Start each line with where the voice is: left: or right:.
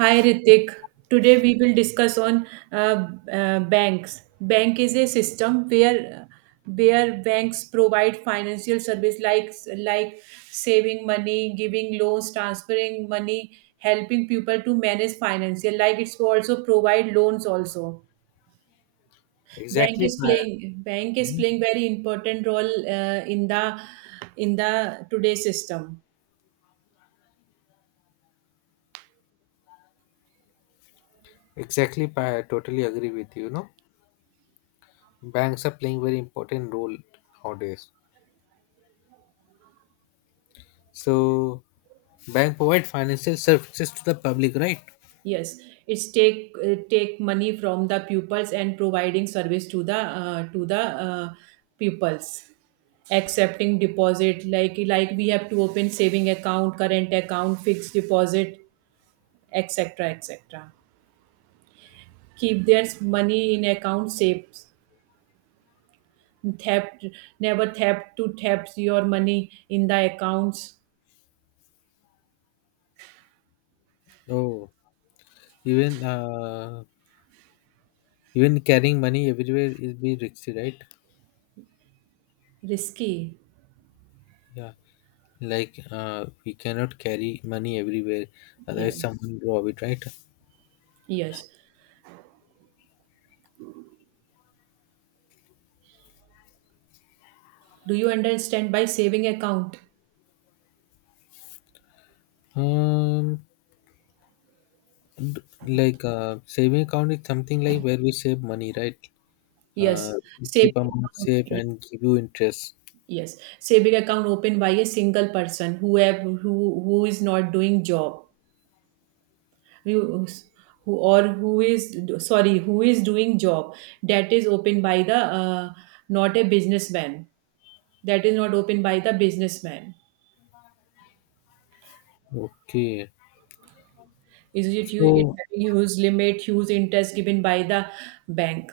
right: Hi Ritik. Today we will discuss on banks. Bank is a system where banks provide financial service like saving money, giving loans, transferring money, helping people to manage financial. Like it's also provide loans also. Bank
left: Exactly,
right: is
left: Payal.
right: playing bank is
left: Mhm.
right: playing very important role in the today system.
left: Exactly, Payal. I totally agree with you. No, banks are playing very important role nowadays. So, bank provide financial services to the public, right?
right: Yes, it's take take money from the pupils and providing service to the pupils. Accepting deposit like we have to open saving account, current account, fixed deposit, etc. etc. Keep their money in account safe. Theft never theft to theft your money in the accounts.
left: Oh, even even carrying money everywhere is be risky, right?
right: Risky.
left: Yeah, like we cannot carry money everywhere,
right: Yeah.
left: otherwise someone rob it, right?
right: Yes. Do you understand by saving account?
left: Um, d- like saving account is something like where we save money, right? uh,
right: Yes. Saving
left: Keep amount safe
right: account.
left: and give you interest.
right: Yes, saving account opened by a single person who have, who is not doing job, who, who or who is sorry who is doing job that is opened by the not a businessman, that is not opened by the businessman.
left: Okay.
right: Is it you? It
left: So,
right: having huge limit, huge interest given by the bank.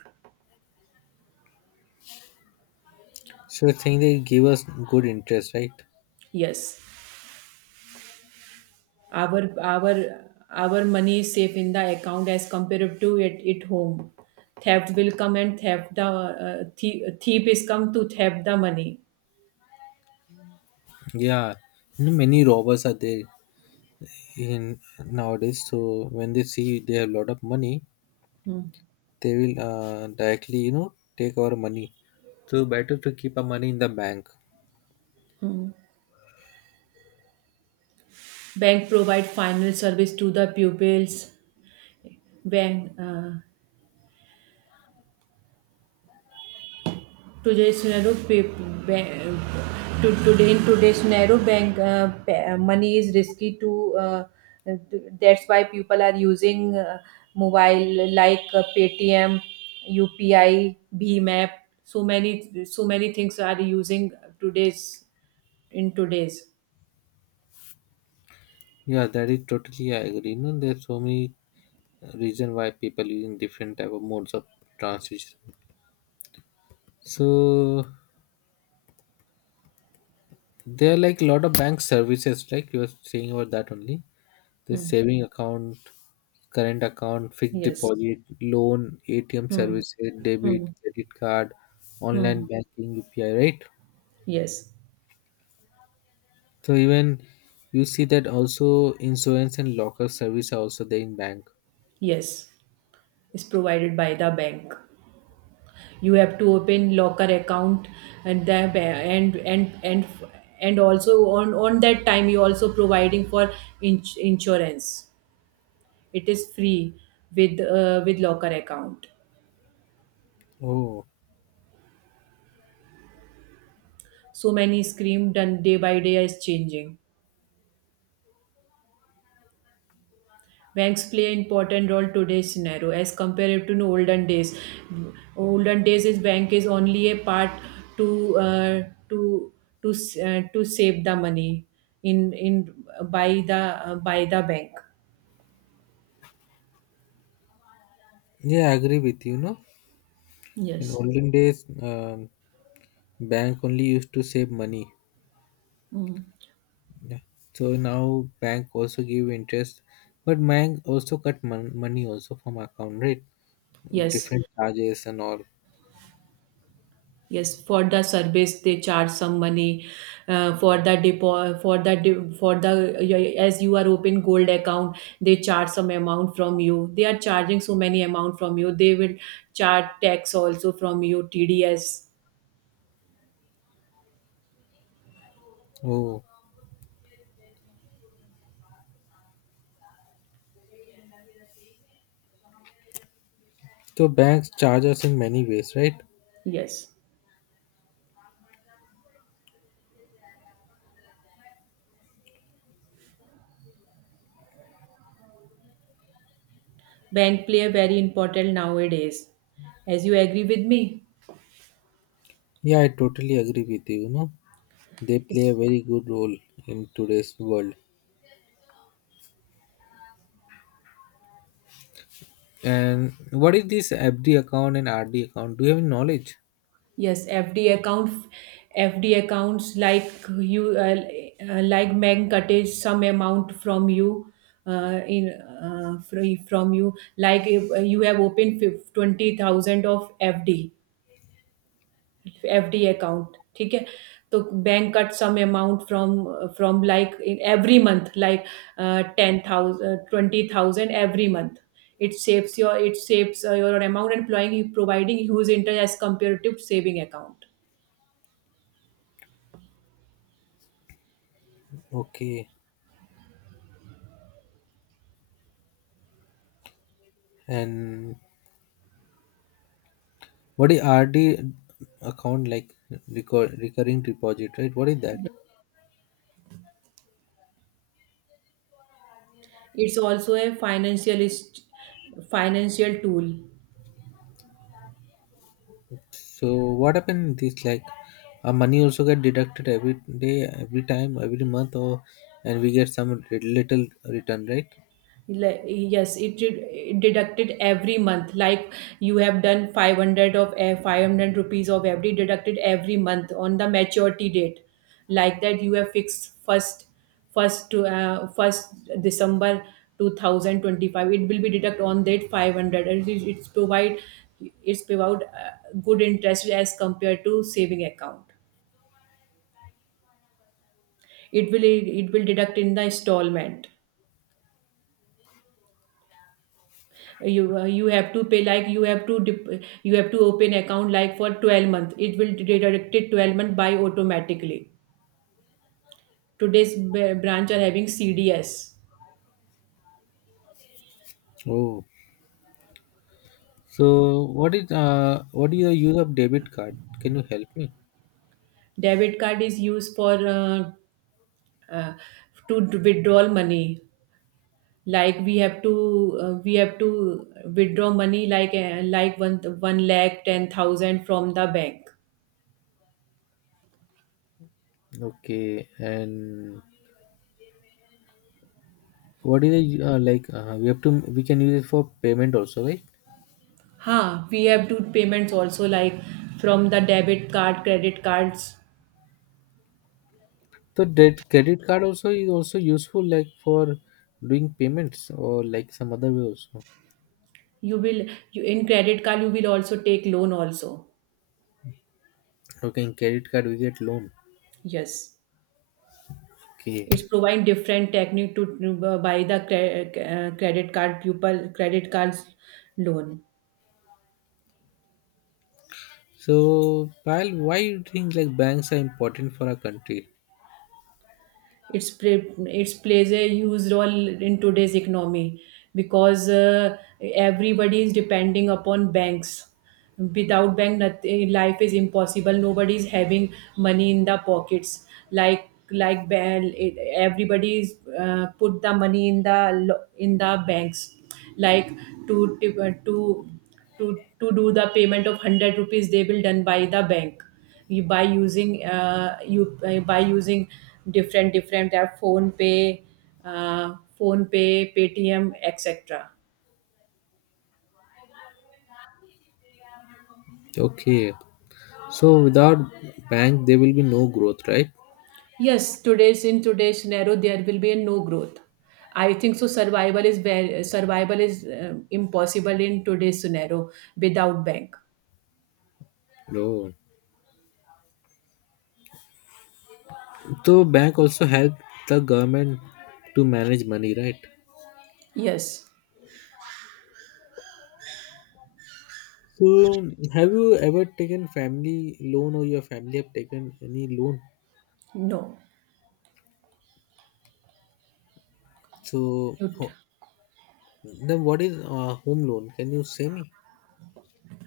left: so you're saying they give us good interest, right?
right: Yes. our our our money is safe in the account as compared to it at home. Theft will come and theft the thief is come to theft the money.
left: Yeah. You know, many robbers are there in nowadays. So when they see they have a lot of money, they will directly you know take our money. So better to keep our money in the bank.
right: Bank provide final service to the pupils. Bank Today's narrow pa- ba- to today in today's narrow bank money is risky to that's why people are using mobile like Paytm, UPI, Bheem app. So many things are using today's in today's.
left: Yeah, that is totally I agree. You know, there's so many reason why people using different type of modes of transition. So there are like a lot of bank services, like you were saying about that only. The
right: Hmm.
left: saving account, current account, fixed
right: Yes.
left: deposit, loan, ATM
right: Hmm.
left: services, debit,
right: Hmm.
left: credit card, online
right: Hmm.
left: banking, UPI, right?
right: Yes.
left: So even you see that also insurance and locker service are also there in bank.
right: Yes. It's provided by the bank. You have to open locker account and and also on that time you also providing for insurance. It is free with locker account.
left: Oh,
right: So many scream done day by day is changing. Banks play an important role today's scenario as compared to the olden days. Olden days is bank is only a part to uh, to save the money in by the bank.
left: yeah, I agree with you. No, in
right: Yes.
left: olden days, bank only used to save money.
right: Mm.
left: Yeah. So now bank also give interest, but bank also money also from account, right?
right: Yes.
left: Different charges and all.
right: Yes. For the service, they charge some money. For the depo, for the de- for the y- as you are open gold account, they charge some amount from you. They are charging so many amount from you. They will charge tax also from you, TDS.
left: Oh, so banks charge us in many ways, right?
right: Yes. Bank play a very important nowadays. As you agree with me.
left: Yeah, I totally agree with you. You know, they play a very good role in today's world. And what is this FD account and RD account? Do you have any knowledge?
right: Yes, FD account, FD accounts like you like bank cuts some amount from you in free from you, like if you have opened 20,000 of FD account. ठीक है, तो bank cut some amount from like in every month, like ten thousand, twenty thousand every month. It saves your amount and employing providing huge interest as comparative saving account.
left: Okay. And what is RD account like? Recurring deposit, right? What is that?
right: It's also a financial financial tool.
left: So what happened in this like our money also get deducted every day, every time, every month, or and we get some little return, right?
right: Like, yes, it deducted every month. Like you have done 500 rupees of every deducted every month on the maturity date. Like that, you have fixed first December 2025. It will be deduct on that 500. And it's provide good interest as compared to saving account. It will deduct in the installment. You have to pay, like you have to open account like for 12 month. It will deduct it 12-month by automatically. Today's branch are having CDs.
left: Oh, so what is the use of debit card? Can you help me?
right: Debit card is used for uh, to d- withdraw money, like we have to withdraw money like one lakh 10,000 from the bank.
left: Okay, and what is the like we have to we can use it for payment also, right?
right: Huh, we have to payments also like from the debit card, credit cards.
left: So that credit card also is also useful like for doing payments or like some other way also.
right: You will you in credit card you will also take loan also.
left: Okay, in credit card we get loan.
right: Yes,
left: Okay.
right: it's provide different technique to buy the credit card pupil credit cards loan.
left: So, Pal, why you think like banks are important for our country?
right: It's plays a huge role in today's economy because everybody is depending upon banks. Without bank, nothing, life is impossible. Nobody is having money in the pockets. Everybody is put the money in the banks. Like to to to to do the payment of 100 rupees, they will done by the bank you by using different app, phone pay, phone pay, Paytm, etc.
left: Okay. So without bank, there will be no growth, right?
right: Yes, today's in today's scenario there will be no growth. I think so. Survival is impossible in today's scenario without bank.
left: No. So bank also help the government to manage money, right?
right: Yes.
left: So have you ever taken family loan or your family have taken any loan?
right: No.
left: So
right: You-
left: ho- then what is home loan? Can you say me?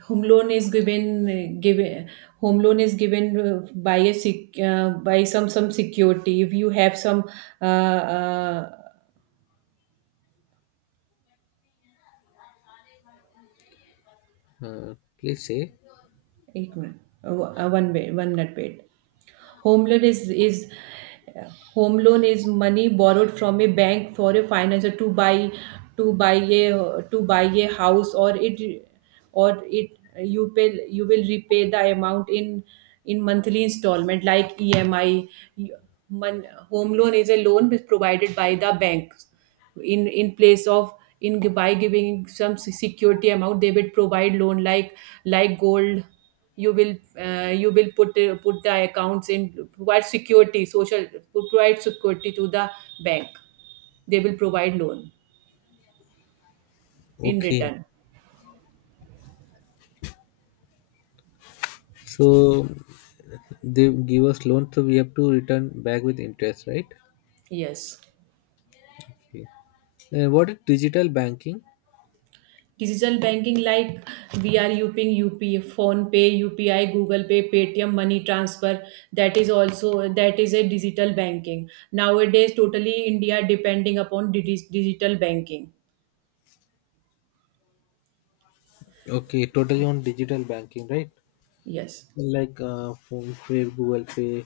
right: home loan is given Given home loan is given by a sec, by some security if you have some uh, uh,
left: Uh, Please say.
right: 8 minute, one wait, one minute wait. Home loan is is home loan is money borrowed from a bank for a financer to buy a house, or it you pay you will repay the amount in monthly installment like EMI. Home loan is a loan provided by the bank in place of in by giving some security amount. They will provide loan like gold. You will put the accounts in provide security social. Provide security to the bank, they will provide loan in
left: Okay.
right: return.
left: So they give us loan, so we have to return back with interest, right?
right: Yes.
left: Okay. And what is digital banking?
right: Digital banking, like we are using up phone pay, UPI, Google Pay, Paytm money transfer. That is a digital banking. Nowadays totally India depending upon digital banking.
left: Okay, totally on digital banking, right?
right: Yes.
left: Like phone pay, Google Pay,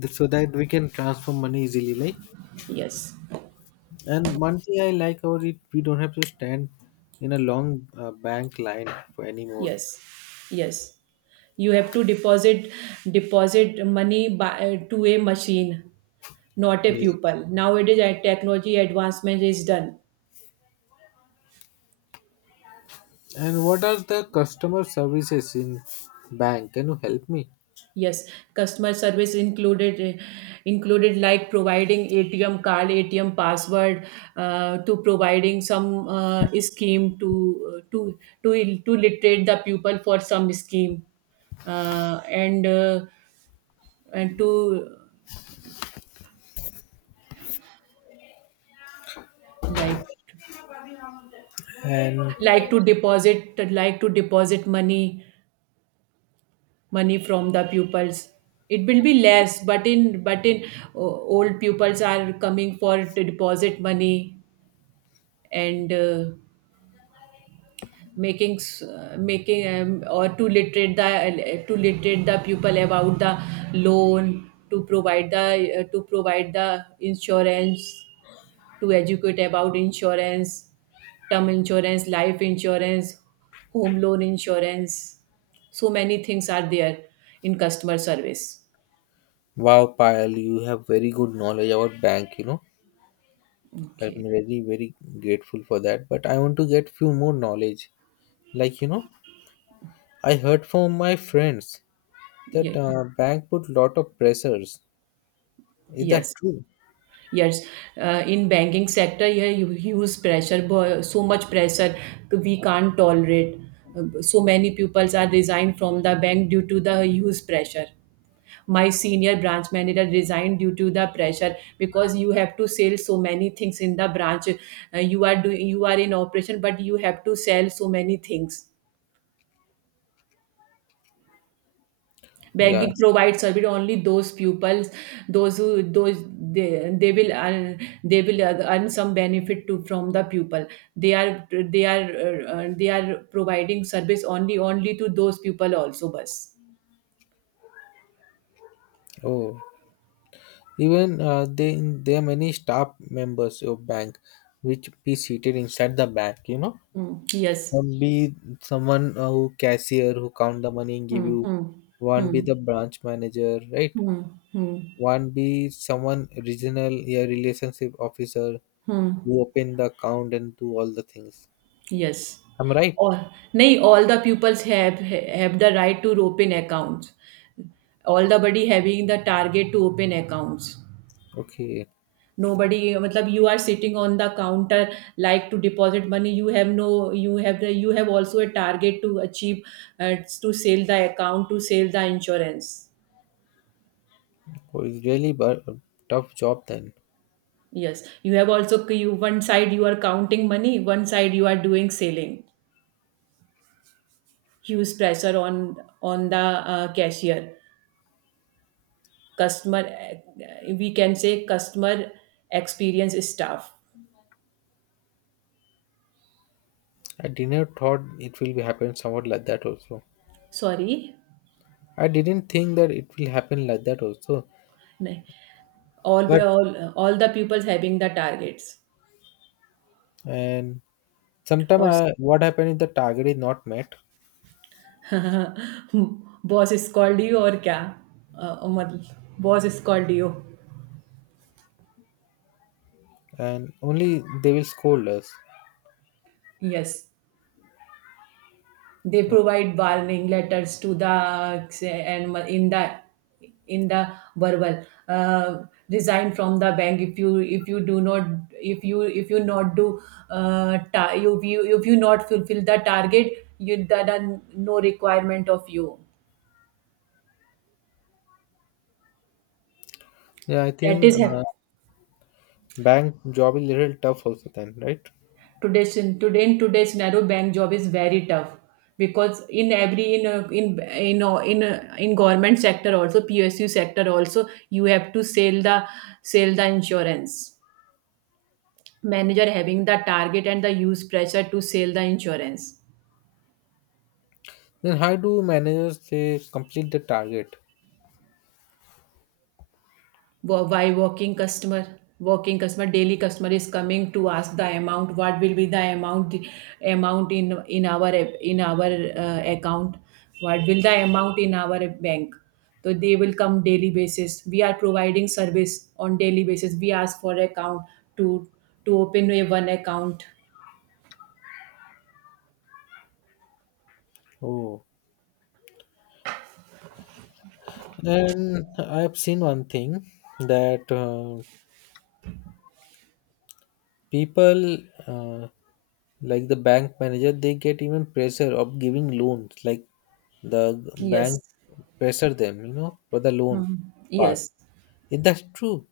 left: so that we can transfer money easily. Like,
right: Yes.
left: and one thing I like about it, we don't have to stand in a long bank line for anymore.
right: Yes. Yes. You have to deposit money by, to a machine, not a
left: Yeah.
right: pupil. Nowadays, technology advancement is done.
left: And what are the customer services in bank? Can you help me?
right: Yes, customer service included like providing ATM card, ATM password, to providing some scheme to to literate the pupil for some scheme uh, and uh, and to like
left: And
right: like to deposit money from the pupils. It will be less, but in old pupils are coming for to deposit money, and making or to literate the pupil about the loan, to provide the insurance, to educate about insurance: term insurance, life insurance, home loan insurance. So many things are there in customer service.
left: wow, Payal, you have very good knowledge about bank, you know. I'm
right: Okay.
left: really very grateful for that. But I want to get few more knowledge. Like, you know, I heard from my friends that
right: Ye-
left: bank put lot of pressures. Is that
right: Yes.
left: true?
right: Yes. In banking sector, yeah, you use pressure, so much pressure we can't tolerate. So many pupils are resigned from the bank due to the huge pressure. My senior branch manager resigned due to the pressure because you have to sell so many things in the branch. You are doing, you are in operation, but you have to sell so many things. Banking
left: Yes.
right: provides service only those pupils, those who those they will earn some benefit to from the pupil. They are providing service only to those people also. Bus.
left: Oh, even they there are many staff members of bank which be seated inside the bank, you know.
right: Mm, yes.
left: Some be someone who cashier who count the money and give
right: Hmm.
left: you.
right: Hmm.
left: One be
right: Hmm.
left: the branch manager, right?
right: Hmm. Hmm.
left: One be someone regional, yeah, relationship officer
right: Hmm.
left: who open the account and do all the things.
right: Yes.
left: I'm right.
right: All nahi, all the pupils have the right to open accounts. All the body having the target to open accounts.
left: Okay.
right: Nobody, matlab, you are sitting on the counter like to deposit money. You have no, you have the, you have also a target to achieve, to sell the account, to sell the insurance.
left: Oh, it's really but a tough job then.
right: Yes, you have also, you one side you are counting money, one side you are doing selling. Huge pressure on the cashier, customer. We can say customer experience staff.
left: I didn't thought it will be happen somewhat like that also.
right: Sorry,
left: I didn't think that it will happen like that also.
right: नहीं, all by
left: But
right: all all the people having the targets
left: and sometime
right: or
left: I, what happen if the target is not met,
right: boss scold you और क्या, मतलब boss scold you.
left: and only they will scold us.
right: Yes, they
left: Okay.
right: provide warning letters to the, and in the in the verbal uh, resign from the bank if you do not, if you not do you, if you not fulfill the target. You that are no requirement of you.
left: Yeah, I
right: that
left: think
right: is hap-
left: bank job is little tough also then, right?
right: today's in today in today's narrow bank job is very tough because in every in a, in a, in government sector also, PSU sector also, you have to sell the, sell the insurance. Manager having the target and the use pressure to sell the insurance.
left: Then how do managers they complete the target?
right: Why working customer? Working customer, daily customer is coming to ask the amount. What will be the amount? Amount in our account. What will the amount in our bank? So they will come daily basis. We are providing service on daily basis. We ask for account to to open a one account.
left: Oh, and I've seen one thing that people uh, like the bank manager they get even pressure of giving loans, like the
right: Yes.
left: bank pressure them, you know, for the loan
right: Mhm.
left: part.
right: Yes.
left: If that's true,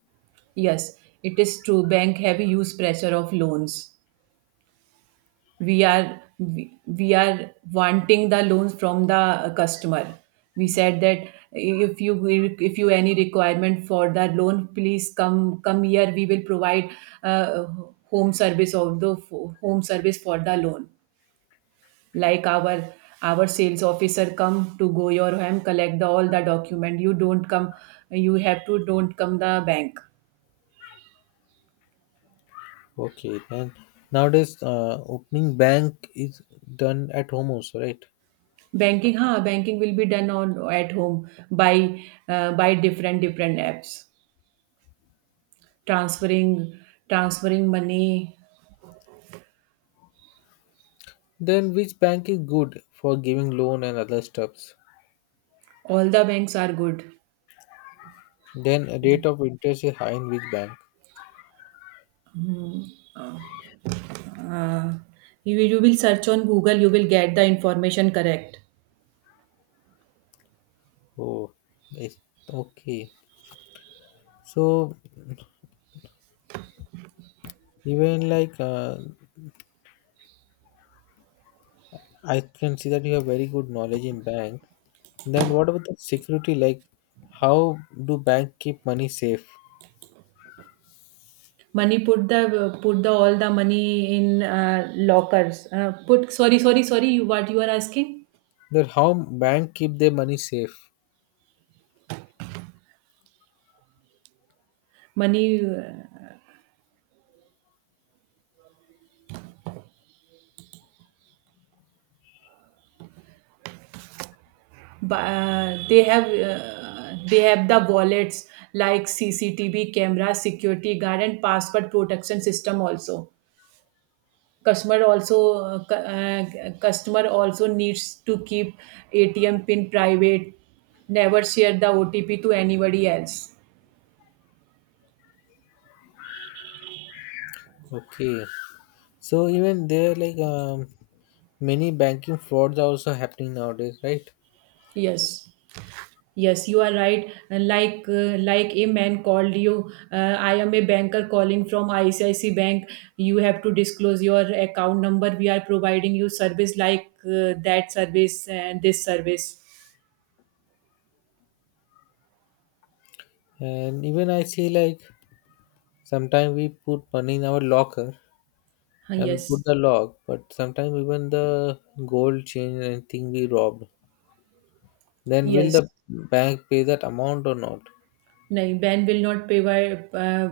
right: Yes. It is true. Bank have huge pressure of loans. We are wanting the loans from the customer. We said that if you any requirement for the loan, please come here, we will provide uh, home service of the home service for the loan. Like our sales officer come to go your home, collect the all the document, you don't come, you have to don't come the bank.
left: okay. Then nowadays, opening bank is done at home also, right?
right: Banking will be done on at home by different apps, transferring transferring money.
left: Then which bank is good for giving loan and other stuffs?
right: All the banks are good.
left: Then
right: The-
left: rate of interest is high in which bank?
right: uh, you will search on Google, you will get the information correct.
left: Oh, yes. Okay. So even like I can see that you have very good knowledge in bank. Then what about the security? Like how do bank keep money safe?
right: Money, put the all the money in lockers, put, sorry, you, what you are asking?
left: That how bank keep their money safe?
right: Money, bu- uh, they have uh, they have the wallets, like CCTV camera, security guard, and password protection system also. Customer also, customer also needs to keep ATM pin private, never share the OTP to anybody else.
left: Okay. So even there like many banking frauds are also happening nowadays, right?
right: Yes yes you are right, like a man called you, I am a banker calling from ICIC Bank, you have to disclose your account number, we are providing you service like that service and this service.
left: And even I see like sometimes we put money in our locker and put
right: Yes.
left: the log, but sometimes even the gold chain and thing we robbed. Then will
right: Yes.
left: the bank pay that amount or not?
right: No, bank will not provide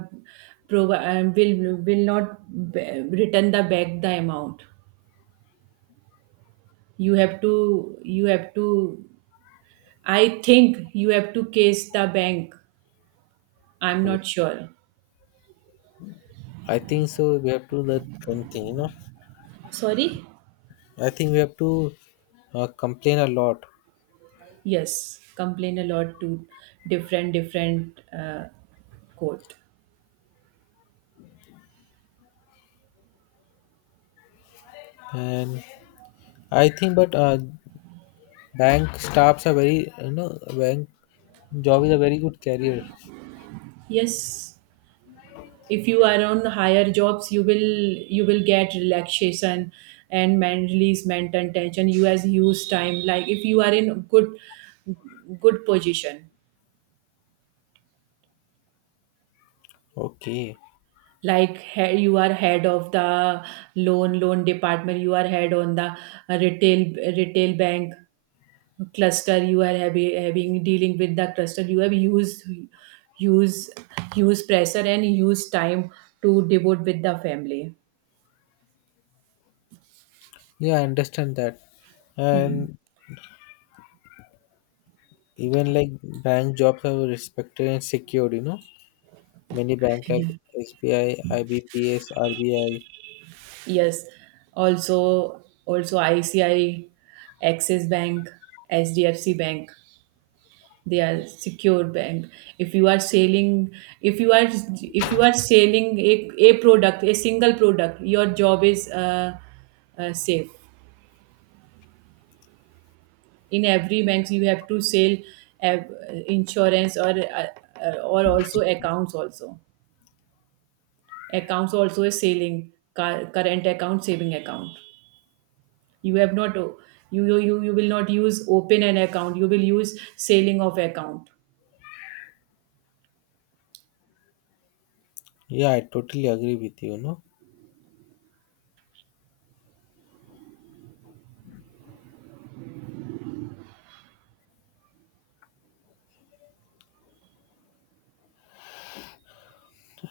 right: provi will not b return the back the amount. You have to, I think you have to case the bank. I'm not sure.
left: I think so. We have to that kind thing, you know.
right: Sorry?
left: I think we have to complain a lot,
right: Yes, complain a lot to different court.
left: and I think but bank staffs are very you know bank job is a very good career.
right: Yes. If you are on higher jobs, you will get relaxation and man release mental tension, you has huge time, like if you are in good position,
left: Okay,
right: you are head of the loan department, you are head on the retail retail bank cluster, you are having dealing with the cluster, you have used, use, use pressure and use time to devote with the family.
left: yeah, I understand that, and even like bank jobs are respected and secured, you know. Many bank like SBI, IBPS, RBI.
right: Yes, also ICI, Axis Bank, SDFC Bank. They are secure bank. If you are selling, if you are selling a product, a single product, your job is safe. In every bank, you have to sell uh, insurance or or also accounts also. Accounts also is selling current account, saving account. you have not you you will not use open an account, you will use selling of account.
left: Yeah, I totally agree with you, no?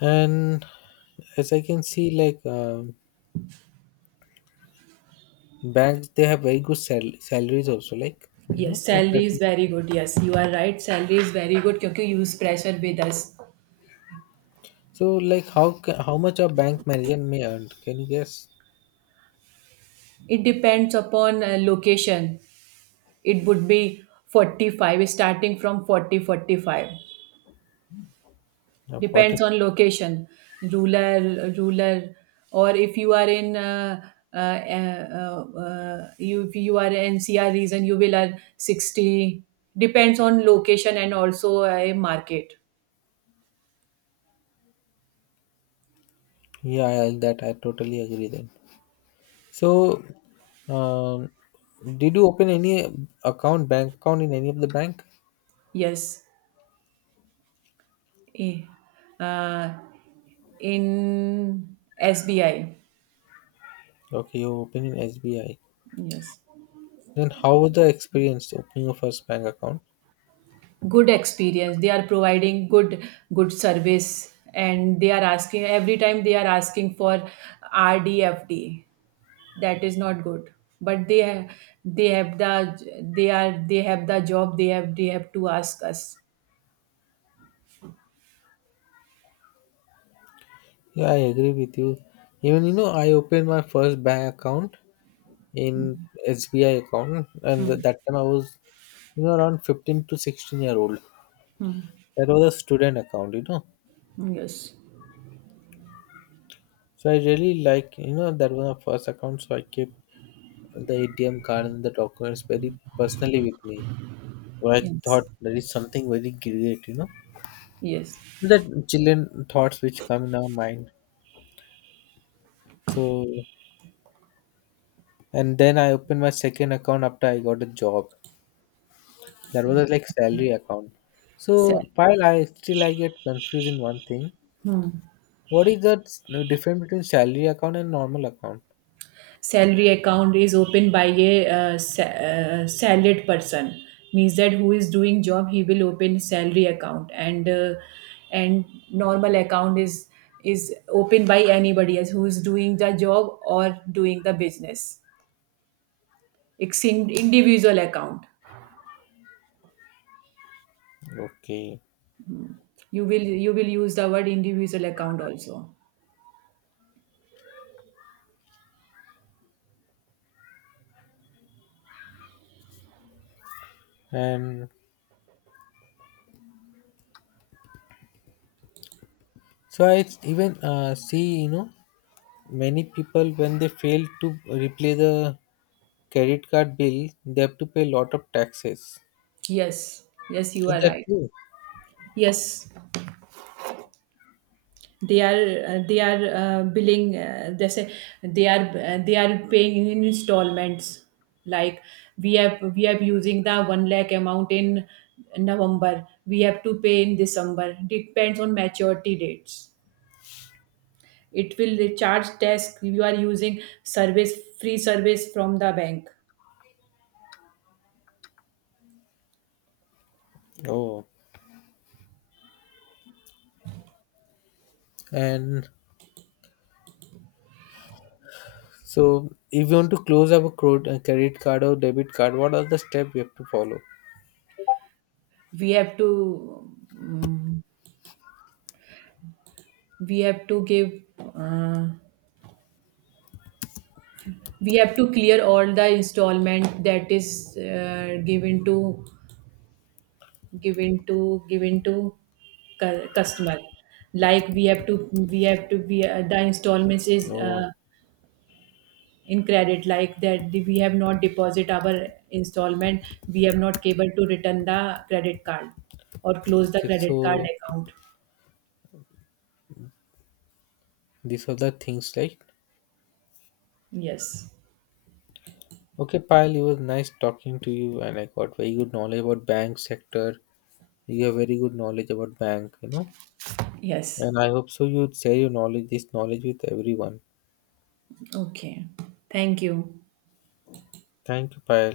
left: And as I can see, like banks, they have very good salaries also, like you know.
right: Yes,
left: And
right: salary is
left: present-
right: very good. Yes, you are right, salary is very good because use pressure with us.
left: so, like, how how much a bank manager may earn? Can you guess?
right: It depends upon location. It would be 45, starting from 40 45.
left: Of what?
right: Depends on location, rural, or if you are in you, if you are in NCR region, you will earn 60. Depends on location and also a market.
left: Yeah, yeah, that I totally agree then. So, um, did you open any account, bank account in any of the bank?
right: Yes. Eh, uh, in SBI.
left: Okay, you open in SBI.
right: Yes.
left: Then how was the experience opening your first bank account?
right: Good experience, they are providing good, good service, and they are asking every time, they are asking for RDFD, that is not good, but they have the, they are, they have the job, they have, they have to ask us.
left: Yeah, I agree with you. Even you know, I opened my first bank account in SBI account, and that time I was you know around 15 to 16 year old. That was a student account, you know.
right: Yes.
left: So I really like you know that was my first account. So I kept the ATM card and the documents very personally with me. So I thought
right: Yes.
left: that is something very great, you know.
right: Yes.
left: That children thoughts which come in our mind. So and then I opened my second account after I got a job. That was a, like salary account.
right: Sa-
left: So while I still I get confused in one thing. What is that the difference between salary account and normal account?
right: salary account is opened by a salaried person, means that who is doing job, he will open salary account, and and normal account is opened by anybody else who is doing the job or doing the business. It's in individual account.
left: Okay.
right: You will use the word individual account also.
left: And so even see, you know, many people when they fail to repay the credit card bill, they have to pay a lot of taxes.
right: Yes, you
left: Is
right: are
left: that
right: right.
left: true?
right: Yes, they are billing, they say they are paying in installments. Like we have using the 1 lakh amount in November, we have to pay in December, depends on maturity dates. It will charge tax, you are using service, free service from the bank.
left: Oh. And so, if you want to close up a credit card or debit card, what are the steps we have to follow?
right: We have to, mm, we have to give, uh, we have to clear all the installment that is given to, given to customer. Like we have to be the installments is
left: Oh,
right: in credit. Like that, we have not deposit our installment, we have not able to return the credit card or close the
left: okay.
right: credit card
left: So,
right: account.
left: these are the things like
right: Yes.
left: okay, Pyle, it was nice talking to you, and I got very good knowledge about bank sector. You have very good knowledge about bank, you know,
right: Yes.
left: and I hope so. You would share your knowledge, this knowledge, with everyone.
right: Okay. Thank you.
left: Thank you, Pyle.